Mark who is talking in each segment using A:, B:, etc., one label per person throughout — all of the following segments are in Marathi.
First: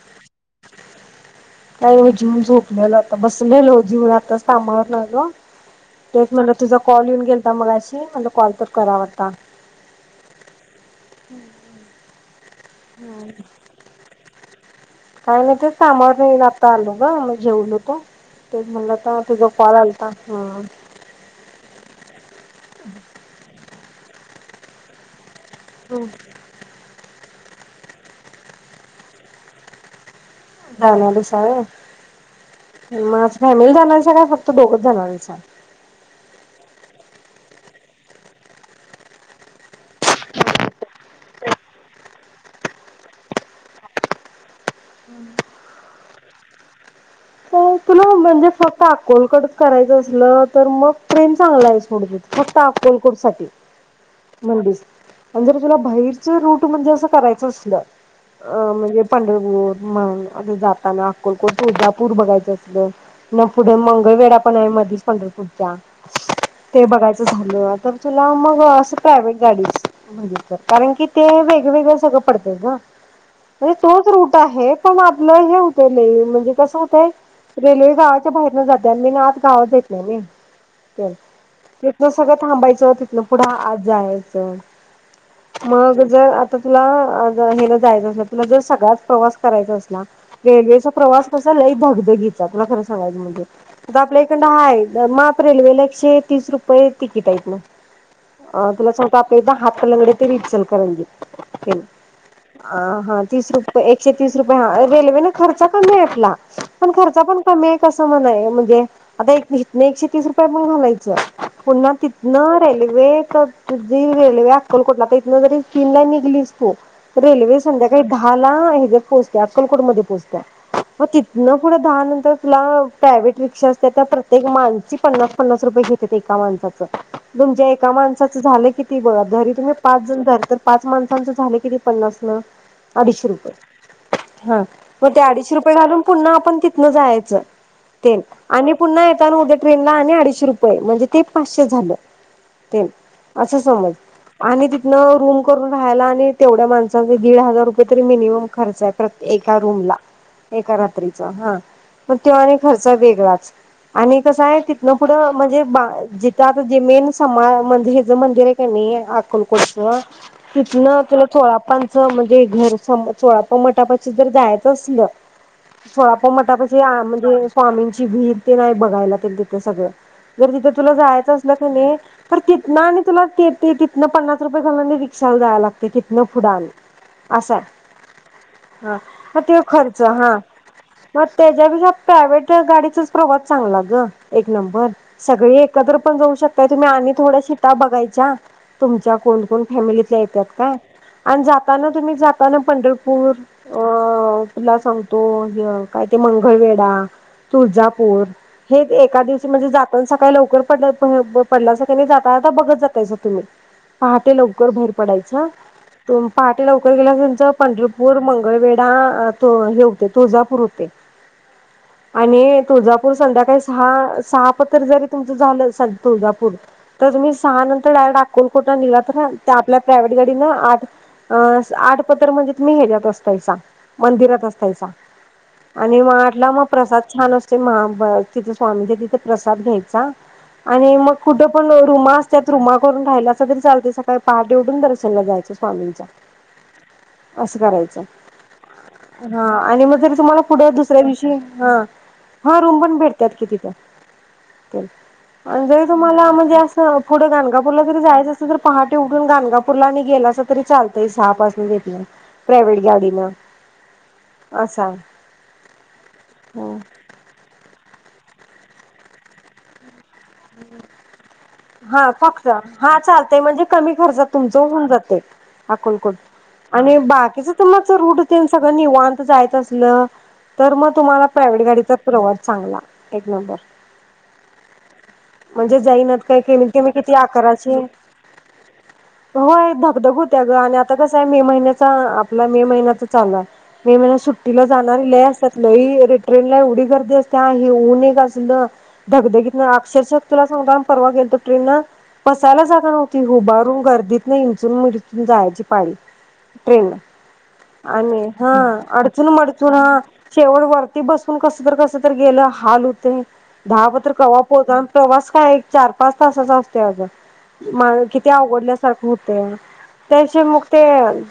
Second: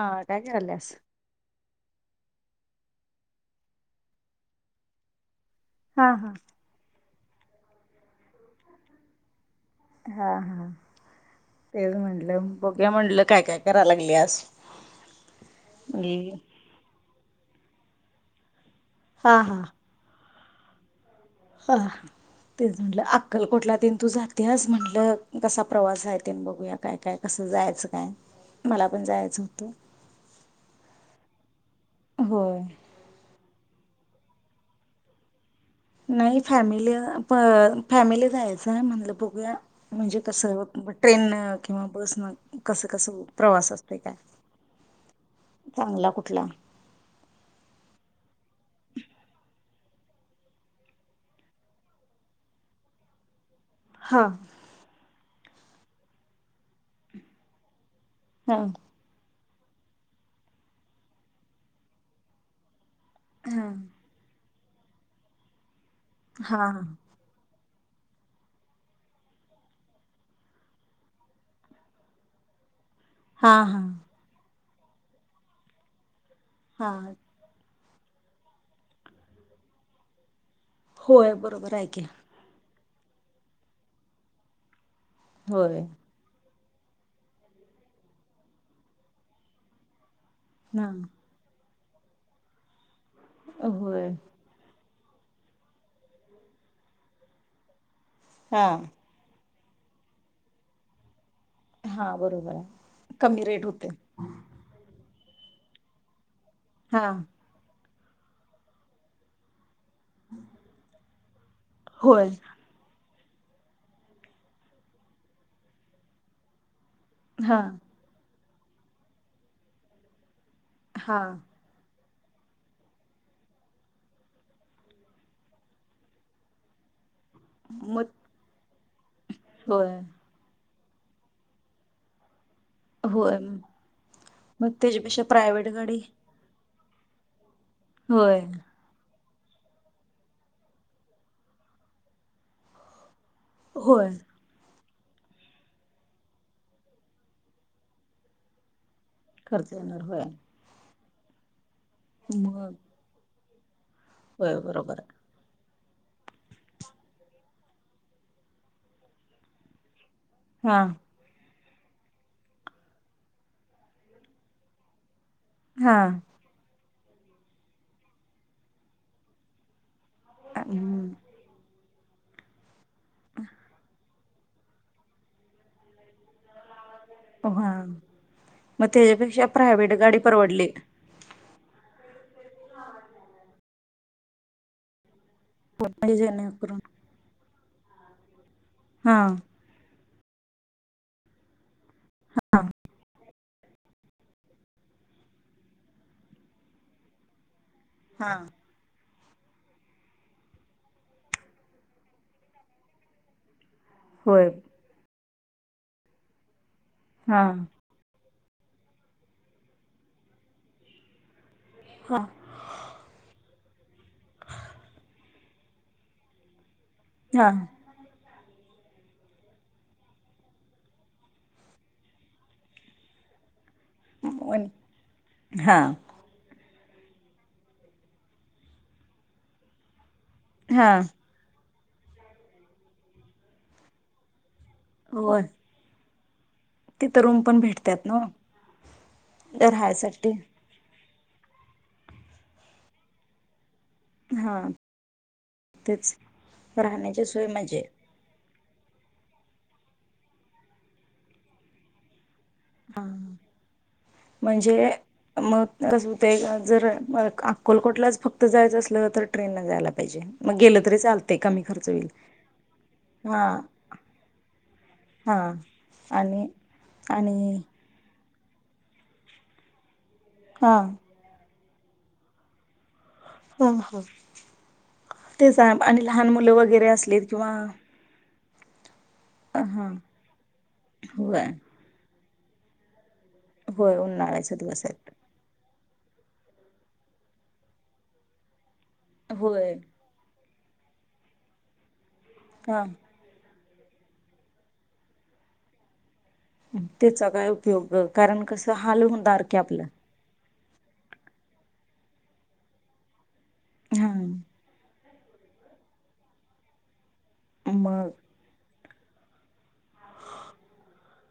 A: हा काय करायल्यास?
B: काय हो जीउन झोपलेलो आता बसलेलो जीऊन आताचं कामावरनं आलो
A: हा
B: तेच
A: हा.
B: म्हनलं तुझा कॉल येउ केलता मगाशी म्हणलं कॉल तर करावा आत्ता.
A: हा-हा तेच म्हण [unintelligible]
B: नाय काय नाय ते
A: म्हटली
B: कामावरून येवून आता आलो ग जेवलो तू तेच म्हणलं आता
A: हा
B: तुझ
A: हा
B: कॉल आलता. हा
A: हा हं तेच म्हटलं अक्कलकोटला ते तू जात्यास म्हणलं कसा प्रवास आहे तेन बघूया काय काय कसं जायचं काय मला पण जायच होतं.
B: जाणार हायसा
A: होय
B: व्हय म आज फॅमिली जाणार ते का फक्त दोघच जाणार हायसा.
A: नाही फॅमिली अ प फॅमिली जायाचं हाय म्हणलं बघूया म्हणजे कसं ट्रेनन किंवा बस न कसं कसं प्रवास असत काय चांगला कुठला
B: तुला म्हणजे फक्त अक्कलकोट करायचं असलं तर मग ट्रेन चांगलं आहे [unintelligible] फक्त अक्कलकोटसाठी
A: हा.
B: मंडिस आणि जर तुला बाहेरच रूट म्हणजे असं करायचं असलं
A: हा
B: अ म्हणजे पंढर पूर मगं आता जाताना अक्कलकोट तुळजापूर बघायचं अस ल म
A: हा
B: पुढ मंगळवेढा [unintelligible] मध्येच पंढरपूरचा
A: हा
B: ते बघायच झाल तर तुला मग असं प्रायव्हेट गाडीच [unintelligible] कारण की ते वेगळवेेगळं सगळं पडत ग
A: हा
B: म्हणजे
A: हा.
B: तोच रूट आहे. पण आपलं हे होतय लय म्हण म्हणजे कसं
A: हा
B: होतंय रेल्वे गावाच्या बाहेरन जाते आणि मी ना आत गावात जाईत नाय व्हय
A: होय बरोबर
B: [unintelligible]
A: आहे की
B: तेथन सगळं थांबायचं तिथन पुढं आत जायांच
A: होय
B: मग जर आत आता तुला आज हेला जायचं असल तुला जर सगळाच प्रवास करायचा असला
A: हा
B: रेल्वेचा प्रवास कसा लई धगधगीत तुला खरं सांगायचं म्हणजेवण आता
A: होय
B: आपला इकडं हा आहे. मॉप रेल्वेला एकशे तीस रुपये तिकिट आहेत बघ.
A: हा
B: अ तुला सांगतो आपले आप दहा हात. कलांगडे ते इचलकरंजी
A: हा बरोबर
B: अ
A: आहे
B: हा
A: कमी
B: तीस
A: रेट
B: रुपये
A: होते
B: एकशे तीस रुपये हा रेल्वे न खर्च कमी येतला
A: हा
B: म कस म्हण आहे म्हणजे आता हित अन् एकशे तीस रुपया पण घालायचं पुन्हा
A: होय
B: तिथन रेल्वे जे रेल्वे अक्कलकोटला आता इथन जरी तीनला निघलीस तू
A: हा
B: रेल्वे संध्याकाळी दहा मला हेच्यात पोचतोय अक्कलकोट मध्ये पोहचत्याय मग
A: हा
B: तिथंन पुढं त्या नंतर तुला प्रायव्हेट रिक्षा असते, त्या प्रत्येक माणसी पन्नास पन्नास रुपये घेत्यात एका माणसाचं. तुमच्या एका
A: मग
B: माणसाचं झालं किती बघ जरी तुम्ही
A: होय
B: पाच जण झाल तर पाच माणसांचं झाले किती पन्नासन अडीशे
A: होय
B: रुपये हा मग ते
A: त्याच्यापेक्षा
B: अडीशे
A: प्रायव्हेट
B: रुपये
A: गाडी
B: घालून पुन्हा आपणं तिथं न जायचं तेण
A: होय
B: आणि पुन्हा [unintelligible] ट्रेनला आणि अडीशे रुपये म्हणजे ते पाचशे झालं ते असं समज
A: होय
B: आणि ति न रूम करून राहायला आणि तेवढ्या माणसासणी दीड हजार रुपये तरी मिनिमम खर्च आहे. परत एका
A: खर्च
B: रूम ला
A: येणार होय
B: एका रात्रीत हां हा मग तो आणि खर्च वेगळाच आणि कसं
A: होय
B: आहे तिथन
A: बरोबर आहे
B: पुढं म्हणजे बा जिथं आता जे मेन समा मंदिर हेज मंदिर आहे कणी अक्कलकोटचं
A: हा
B: तिथंन तुला चोळापा [unintelligible] चोळापा मटापाशी जर जायचं असलं
A: हा
B: चोळापा मठ म्हणजे स्वामींची विहीर तेण आहे बघायला ते तिथं सगळं. जर तिथं तुला
A: हम्म
B: जायचं असलं कनाई परत तिथंन आणि तुला ते तिथलं पन्नास रूपये घालून आणि रिक्षा ला जाय लागते तिथंन पुढं आणि असा
A: हा
B: आहे
A: मग
B: हा मग
A: त्याच्यापेक्षा
B: ते
A: प्रायव्हेट गाडी परवडली.
B: त्यापेक्षा प्रायव्हेट गाडीचाच प्रवास चांगला ग एक नंबर सगळी एकत्र
A: म्हणजे
B: पण जाऊ शकत्याय
A: जेणेकरून
B: तुम्ही आणि थोड्या शिट ता बघायच्या तुमच्या
A: हा
B: कोण कोण फॅमिलीत त्या येत्यात काय आणि जाता येताना तुम्ही जाताना तुम्ही पंढरपूर अ तुला सांगतो ते काय ते मंगळवेढा तुळजापूर
A: हा
B: हे एका दिवशी म्हणजे जाताना सकाळी लवकर पड पड पडलासा त्यानी जाता आता बघत जातायच तुम्ही पहाटे
A: होय
B: लवकर भाहीर पडायच. [unintelligible] लवकर गेला
A: हा
B: याचं पंढरपूर म मंगळवेडा तु हे होतय तुळजापूर ते
A: हा
B: आणि तुळजापूर संध्याकाळी हां सहा पतुर जरी तुमच झालं तुळजापूर तर तुम्ही
A: हा
B: सहा नंतर डायरेक्ट आं कोलकोटला निघला तर आपल्या प्रायव्हेट गाडीनं आठ अ आठ पतुर म्हणजे तुम्ही हे देत असतायसा. मंदिरात असतायचा.
A: हा
B: आणि म आटला मग प्रसाद छान असते महा तिथे स्वामीचे तिथे प्रसाद घ्यायचा
A: हा
B: आणि मग कुठे पण रुमा असतात रुमा करून राहायला तरी चालते सकाळी पाच देवडून दर्शनला ला
A: होय
B: जायचं स्वामींचा
A: तिथं रूम पण भेटत्यात ना राहायसाठी
B: म दुसऱ्या दिवशी हा हा रूम पण भेटतात की तिथं
A: हा
B: आणि जरी
A: तेच
B: तुम्हाला म्हणजे असं
A: राहण्याची
B: पुढं
A: सोय म्हणजे
B: गाणगापूरला जरी जायचं अस जर पहाटे उठून गाणगापूरला आणि गेलासा तरी चालतंय सहा पाासून घेत प्रायव्हेट
A: हा
B: गाडीन
A: म्हणजे
B: असा
A: मग कसं हुतय जर अक्कलकोटला ज फक्त जायचं असलं ना तर ट्रेननं जाय लागतं
B: हा
A: होईल
B: फक्त हा चालतंय म्हणजे कमी खर्चात तुमचं होऊन जातय
A: हा
B: अक्कलकोट
A: आणि
B: आणि बाकीच ते माच रु कुठ तेन सगळं निवांत जायच असलं तर
A: हा
B: मग तुम्हाला प्रायव्हेट गाडीत तो प्रवास चांगला एक नंबर
A: ह ह तेच
B: म्हणजे
A: आणि
B: जाईनात
A: लहान मुलं
B: केलीत ते
A: वगैरे
B: मी किती
A: असलीत किंवा
B: आकाराची होय
A: हा
B: धगधग होत्या ग आणि आता कसय मे
A: होय
B: महिन्याचा आप तुला हे महिन्याच चालूय
A: होय
B: मे महिन्यात सुट्टी
A: उन्हाळ्याच्या
B: ला
A: दिवसात
B: जाणारी लय असत्यात लई अरे ट्रेनला एवढी गर्दी असत्या हे ऊन एक असलं धग धगी तन
A: होय
B: आत तर तुला सांगतो परवा गेलतो ट्रेन न बसायला
A: हा
B: जागा नव्हती उभारुन गर्दीतन इंचून मिरचून जायची पाळी ट्रेन
A: त्याचा काय उपयोग ग
B: आणि
A: कारण
B: हा
A: कसं हाल
B: अडचून
A: होणार की
B: मडचून
A: आपलं
B: हा शेवट वरती बसून कस तर कस तर गेलं हाल होतय दहा
A: हा
B: पतर कवा प्रवास काय एक चार पाच तासाचा असतोय आग म
A: मग
B: किती आवडल्या होतेय त्यापेक्षा म ते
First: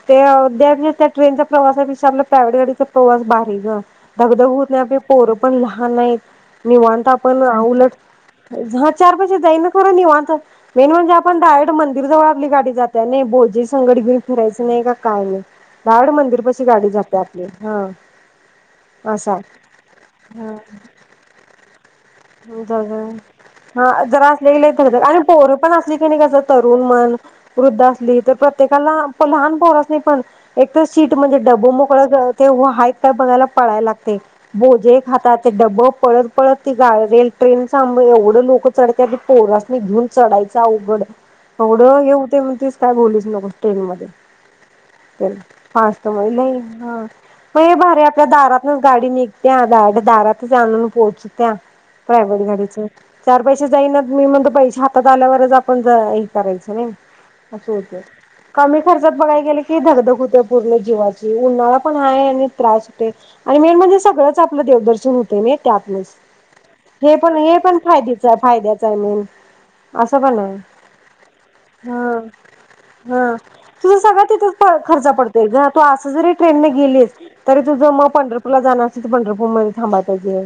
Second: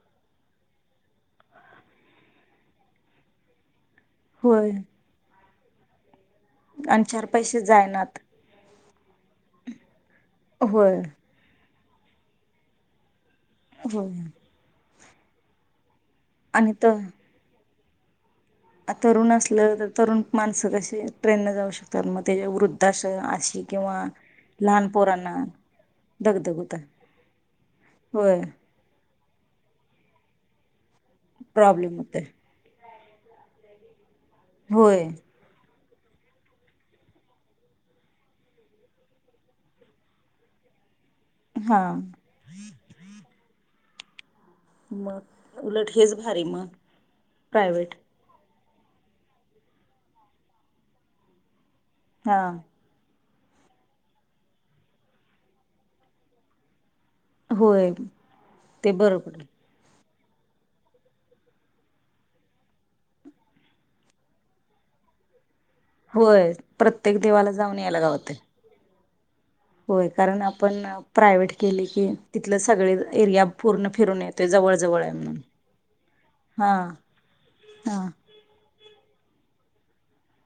B: त्या ट्रेनच्या प्रवासापेक्षा आपला प्रायव्हेट गाडीचा प्रवास भारी ग धगधग हूत
A: होय
B: न पोर पण लहानयत
A: आणि
B: निवांत
A: चार
B: आपण
A: पैसे
B: उलट
A: जायनात
B: ह चार पैसे जाई ना खरं निवांत मेन
A: होय
B: म्हणजे आपण डाटरे मदी दीरी जवळ आपली गाडी जात्या नाय बो जे संगडी
A: होय
B: घेऊन फिरायचं नाय का काय नाय कार्ड मंदिर पशी
A: आणि
B: गाडी
A: तर
B: जात्या आपली ह
A: तरुण असलं तर तरुण मानसं कशी ट्रेन न जाऊ शकतात मग त्याच्या
B: ज
A: वृद्धाश अशी
B: हा
A: किंवा
B: जरा असले
A: लहान
B: ग आणि
A: पोरांना
B: पोर पण असली की नाही कस
A: दगदग होतं
B: तरुण मन वृद्ध असली तर
A: होय
B: प्रत्येकाला लहान पोरासनी पण एक त सीट म्हणजे ड्ब
A: प्रॉब्लेम
B: मोकळ
A: होते
B: ते हो आहेत काय बघाला पळाय लाग ते भोजे
A: होय
B: खाता ते डबप पळत पळत रेल ट्रेन एवढं लोकं चढत्यात आधी पोरासनी घेऊन चढायचं अवघड
A: हा
B: एवढं हे होतय म्हणतीस काय बोलूच नकोस टेन मध्ये तेन
A: मग उलट
B: फास्ट
A: हेच
B: मध्ये
A: भारी
B: नाही
A: मग
B: ह हे
A: प्रायव्हेट
B: भरी आपल्या दारात गाडी निघत्या डायरेक्ट दारात आणुन पोहचत्या
A: हा
B: प्रायव्हेट गाडीच चार पैसे जाईन मी म्हणतो पैसे हातात आल्यावरच आपण हे करायचं नाही असं
A: होय
B: होत कमी
A: ते
B: खर्चात
A: बरं
B: बघाय
A: पडेल
B: गेले की धगधग होती त्या पूर्ण जीवाची उन्हाळा पण आहेा. आणि त्रास होते आणि मेन म्हणजे सगळंच आपलं देवदर्शन होतय नाही. त्या आपलेस
A: होय
B: हे
A: प्रत्येक
B: पण
A: देवाला
B: हे पण
A: जाऊन यायला
B: फायद्याच
A: गावतय
B: फायद्याचं आहे. जाऊन येऊन
A: होय
B: असं पण
A: कारण
B: आहे
A: आपण प्रायव्हेट केले की तिथलं सगळे
B: ह हा
A: एरिया पूर्ण
B: तुझ
A: फिरून
B: सगळ तिथ
A: येतोय जवळ जवळ
B: खर्च
A: आहे म्हणून
B: पडतो तू अस जरी ट्रेनने
A: हा
B: गेलीस तरी तुझ
A: हा
B: मग पंढरपूरला जाणार पंढरपूरमध्ये थांबा पाहिजे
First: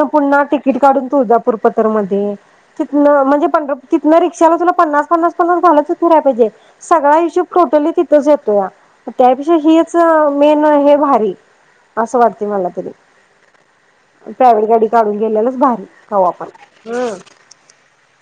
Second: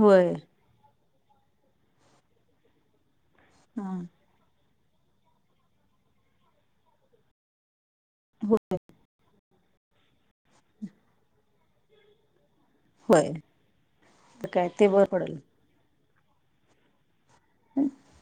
A: होय
B: पुन्हा तिकीट काढून तुळजापूर पतर मध्ये तितन म्हण
A: हा
B: पंढरपूर तिन रिक्षाला तुला पन्नास, पन्नास, पन्नास घालत फिरायला पाहिजे सगळा हिशोब टोटली तिथच
A: हो
B: होतोया त्यापेक्षा हीच मेन हे भारी असं वाटते मला तरी
A: होय काय ते बर
B: गेल्यालाच भारी कवा पण हम्म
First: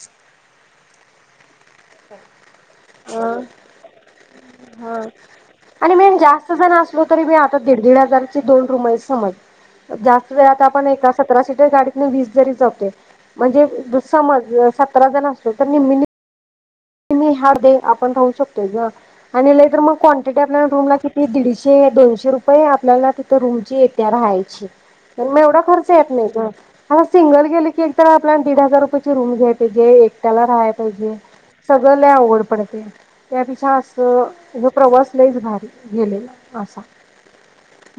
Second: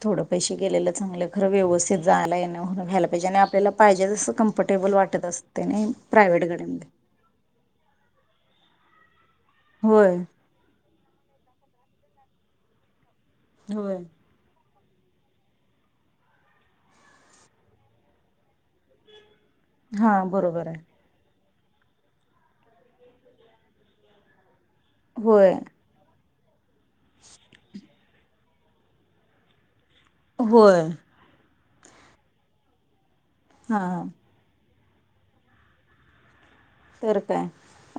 A: थोडं पैसे गेलेलं चांगलं खरं व्यवस्थ जायला व्हायला पाहिजे
B: हा
A: आणि आपल्याला पाहिजे तसं कम्फर्टेबल
B: हा.
A: वाटत असते ना नाही
B: आणि मेन
A: प्रायव्हेट
B: जास्त जण
A: गाडीमध्ये
B: असलो तरी मी आता दीड दीड हजारचे दोन रूम आहे समज
A: होय
B: जास्त वेळात आपण एकाच सतरा सीटर गाडीतून वीस जरी जातो म्हणजे
A: होय
B: तु समज सतरा जण असलो तर निम्मी निम्मी [unintelligible] हा दे आपण राहू शकतोय ग आणि लय तर मग
A: हां
B: क्वांटिटी आपल्या
A: बरोबर आहे
B: रूमला किती दिडीशे एकशे दोनशे रुपये आपल्याला तिथे रुमची येते राहायची पण मग
A: होय
B: एवढा खर्च येत नाही ग. हा सिंगल गेली एक तर आपल्याला दीड हजार रूपयाची रूम घ्याय पाहि जे एकट्याला राह्या
A: होय
B: पाहिजे सगळं ला अवघड पडतय त्या पेक्षा
A: हां हां
B: असं प्रवास लयच भारी गेलंय
A: तर काय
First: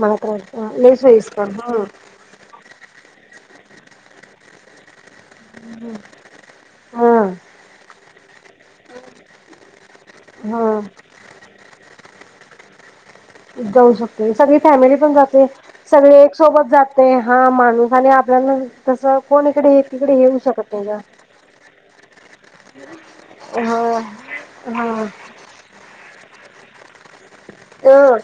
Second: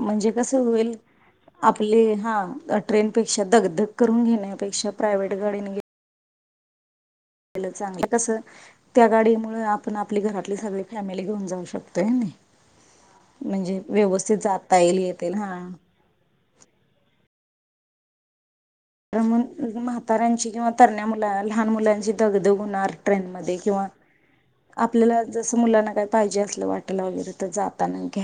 A: म्हणजे कस होईल
B: लई सोयीस्कर हा
A: आपले हा ट्रेनपेक्षा दगदग करून घेण्यापेक्षा प्रावेट गाडी न गे
B: हा
A: पाहिलं चांगलं कसं त्या गाडीमुळे पण आपली घरातली
B: हा
A: सगळी फॅमिली घेऊन जाऊ शकतोय हाय नी
B: जाऊ शकते सगळी
A: जाता
B: फॅमिली
A: येईल
B: पण
A: येतील
B: जाते
A: हा
B: सगळी एक सोबत जाते हा माणूस आणि आपल्याला
A: तर
B: तसं कोण इकडे हे तिकडे येऊ
A: म्हाताऱ्यांची किंवा
B: शकत नाही
A: तरण्या
B: ग
A: मुला लहान मुलांची दगदग होणार ट्रेन मध्ये किंवा
B: होय
A: आपल्याला जसं मुलांना काय पाहिजे अस लवाट
B: अ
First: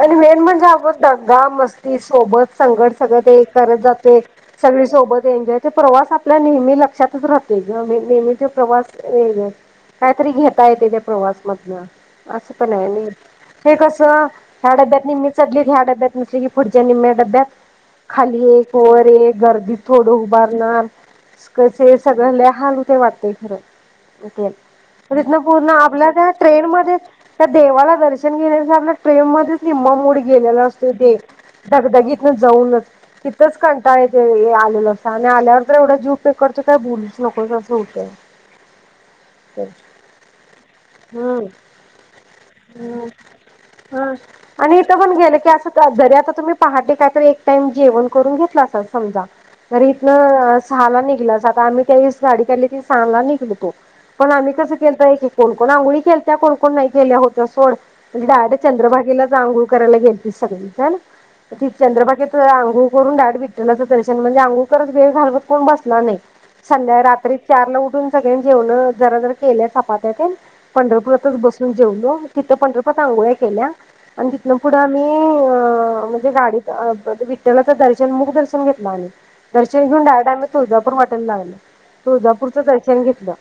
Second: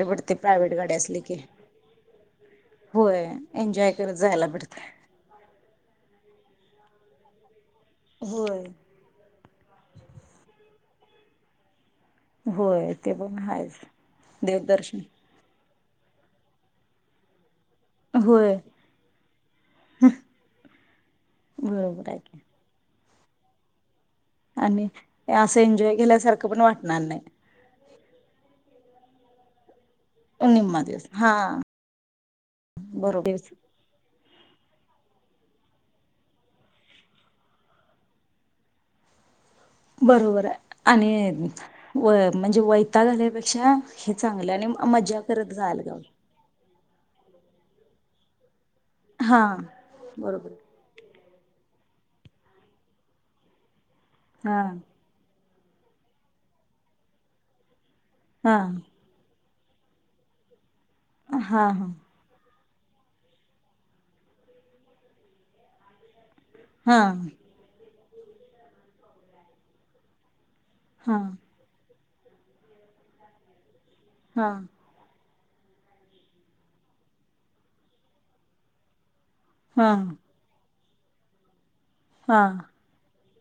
B: आणि
A: भेटते
B: मेन म्हणजे
A: प्रायव्हेट गाडी
B: आत
A: असली की
B: दंगा, मस्ती सोबत संगत सगळं
A: होय
B: ते करत
A: एन्जॉय
B: जाते
A: जायला भेटत
B: सगळी सोबत तो प्रवास आपल्या नेहमी लक्षातच राह नेहमीचा
A: होय
B: प्रवास वेगळे कायतरी घेता येतय त्या प्रवासमधन अस पण हाय
A: होय ते पण
B: [inaudible]
A: आहेच
B: हे कसं ह्या
A: देवदर्शन
B: डब्यातनी मि चढली की डब्यात यात नसल की पुढच्या निम्म्या डब्यात खाली
A: होय
B: एक वर एक गर्दीत थोडं उभारणार कसे
A: बरोबर आहे
B: सगळ
A: की
B: लय हाल होतय वाटत ते खरय
A: आणि
B: तिथन
A: असं
B: पूर्ण
A: एन्जॉय
B: आपल्या त्या
A: केल्यासारखं पण
B: ट्रेन मध्ये
A: वाटणार नाही.
B: त्या देवाला दर्श [inaudible] आपल्या ट्रेन मधेच निम्म मूड गेलेला
A: निम्मा
B: असतोय
A: दिवस
B: ते
A: हा
B: धगधगीत जाऊनच
A: बरोबर
B: तिथच कंटाळ येतोय येआई आणि आल्यावर तर एवढा जीव पेकडतोय काय बोलूच नकों अस होतंय
A: बरोबर आहे आणि
B: हम्म
A: होय म्हणजे वैताग आल्यापेक्षा
B: हा
A: हे चांगलं
B: आणि इथं पण
A: मज्जा
B: गेल की
A: करत जायला
B: असं
A: गावी
B: जरी तुम्ही पहाटे का तर एक टाईम जेवण करून घेतला समजा
A: हा बरोबर
B: इथनं सहाला निघला आता आम्ही त्यादिवशी गाडी काढली की सहाला निघल तो पण आम्ही
A: हा
B: कसं केलतय की कोण-कोण आंघोळी केलत्या कोण-कोण नाही केल्या होत्या सोड म्हणजे
A: हा
B: डायरेट चंद्रभगीलाच आंघोळ करायला गेलती सगळी झालं
A: हा
B: ते चंद्रभागेतून आंघोळ आंघोळ करून डायरेक्ट विठ्ठलाच दर्शन म्हणजे आंघोळ करत वेळ घालवत कोण बसला नाही
A: हा
B: संध्या रात्री चार ला उठून सगळ्यां जेवण जरा जर केल्या चपात्या त्यानं
A: हा हा
B: पंढरपुरातच बसून जेवलो तिथे पण रू त्यात आंघोळ्या केल्या अन्
A: हा
B: तिथन पुढं आम्ही अ म्हणजे गाडीत विठ्ठलाच दर्शन मुख दर्शन घेतल आम्ही दर्शन
A: हा
B: घेऊन डायरेक्ट आम्ही तुळजापूर पण हॉटेल लागलं
A: हा
B: तुळजापूरच दर्शन घेतलं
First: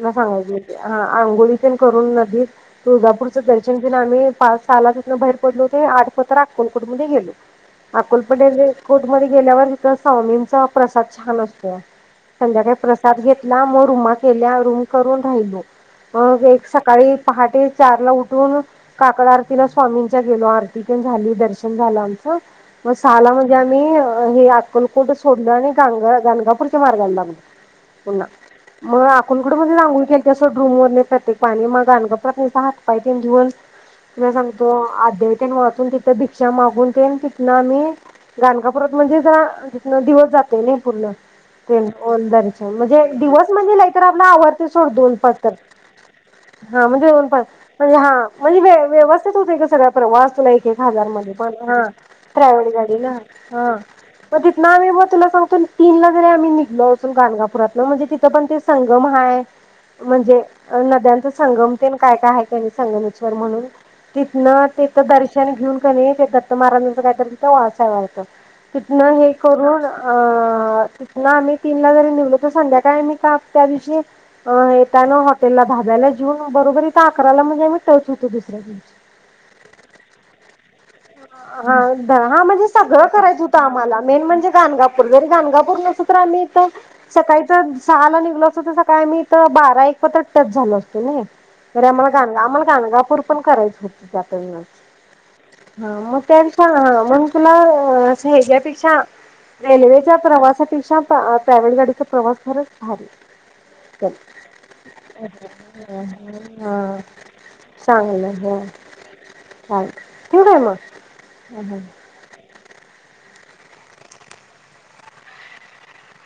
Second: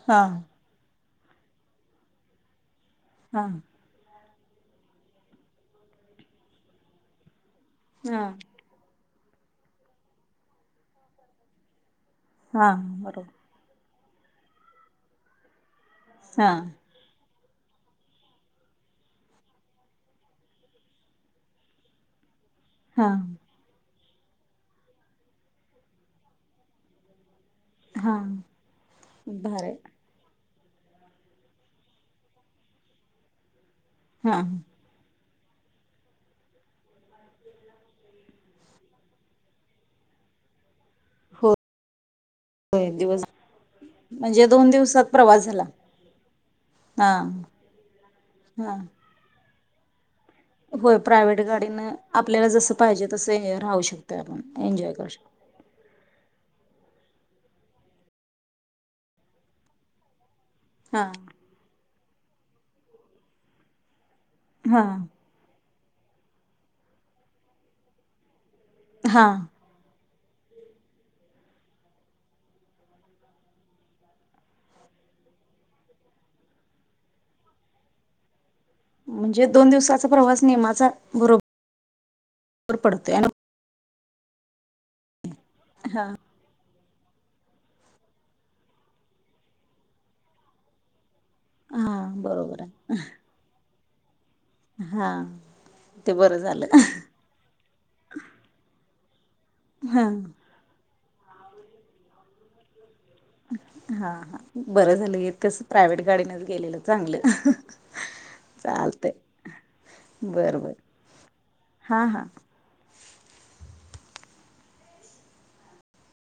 B: म्या
A: हा
B: सांगायला गेलते? आ आंघोळ इथून करून नदीत तुळजापूर तिथं
A: हा
B: दर्शन केलं आम्ही पाच सहाला तिथनं बाहेर पडलो होतंय आठ पोतर अक्कलकोट मध्ये गेलो
A: हा
B: अक्कलकोट मध्ये जे [unintelligible] मध्ये गेल्यावर तिथे स्वामींचा प्रसाद छान असतोया संध्याकाळी
A: हा
B: प्रसाद
A: बरोबर
B: घेतला म रुमा केल्या रूम करून राहिलो अ
A: हा
B: एक सकाळी पहाटे चार ला उठ काकड आरतीला स्वामींच्या गेलो आरती पण झाली दर्शन झालं आम मग
A: हा
B: सहाला म्हणजे आम्ही अ हे अक्कलकोट सोडलं आणि गाणगा गाणगापूर मार्गाला लागलं पुन्हा
A: हा
B: मग अक्कलकोट
A: भार आहे
B: मध्ये आगोळी केलतीया तर रूम वर नाही प्रत्येक पाणी मग गाणगापुरात न सहा पाहितीन [unintelligible] तुला
A: हा
B: सांगतो आध्या वाचून तिथ भिक्षा मागून ते तिथनं आम्ही गणगाकापुरत म्हणजे तिथन दिवस जाते ना फु ते दन दर् म्हणजे दिवस म्हणजे नाही तर आपला
A: म्हणजे
B: आवडते सोड
A: दिवसात
B: दोन पाच
A: प्रवास
B: तर
A: झाला
B: हा म्हणजे दोन पाच म्हणजे हा म्हणजे
A: हा
B: व्यवस्थित होतय सगळाप्रवास
A: होय प्रायव्हेट गाडीनं आपल्याला जसं पाहिजे तसं राहू
B: [unintelligible]
A: शकतोय आपण
B: मग तिथं आम्ही
A: एन्जॉय करू
B: तुला
A: शकतो
B: सांगतो तीनला जरी आम्ही [unintelligible] गणगापुरातलं म्हणजे तिथं पण ते संगम हय म्हणजे
A: हा
B: नद्यांचा संगम काय काय हायत त्यांनी संगमेश्वर म्हणून तिथन
A: हा
B: तिथ दर्शन घेऊन तिथे का नाही दत्त महाराज काहीतरी वाळसाय वाटत तिथन
A: हा
B: हे करून अ तिथ ना आम्ही तीनला जरी निघलो तर संध्याकाळी मी का त्या दिवशी येताना हॉटेलला धाब्याला जेऊन बरोबरी त रायला म्हजे मीच होतो दुसऱ्या दिवशी
A: म्हणजे दोन दिवसाचा प्रवास नेमाचा बरोबर
B: हा हा म्हणजे सगळं
A: पडतोय
B: करायच होतं आम्हाला मेन म्हणजे गानगापूर गाणगापूर नसतं
A: हा
B: तर आम्ही इथं सकाळी तर सहा ला निघलो असतो तर सकाळी आम्ही तर बारा एक पतत टच झालो असतो ना तरी
A: हा
B: आम्हाला गाणगा
A: बरोबर
B: आम्हाला
A: आहे
B: गाणगापूर पण करायचं होत [unintelligible]
A: हा ते
B: मग
A: बरं
B: त्यांचा
A: झालं
B: ह मग तुला ह अस ह्याच्यापेक्षा हा
A: हा
B: रेल्वेच्या प्रवासापेक्षा प्राइवेट गाडीचा प्रवास खरच
A: हा हा बरं झालं इथंच प्रायव्हेट गाडीनेच गेलेलं
B: हा
A: चांगलं.
B: चांगलं हा
A: चालतय
B: चालेल ठेवू काय
A: बरं बर
B: मग?
A: हां हां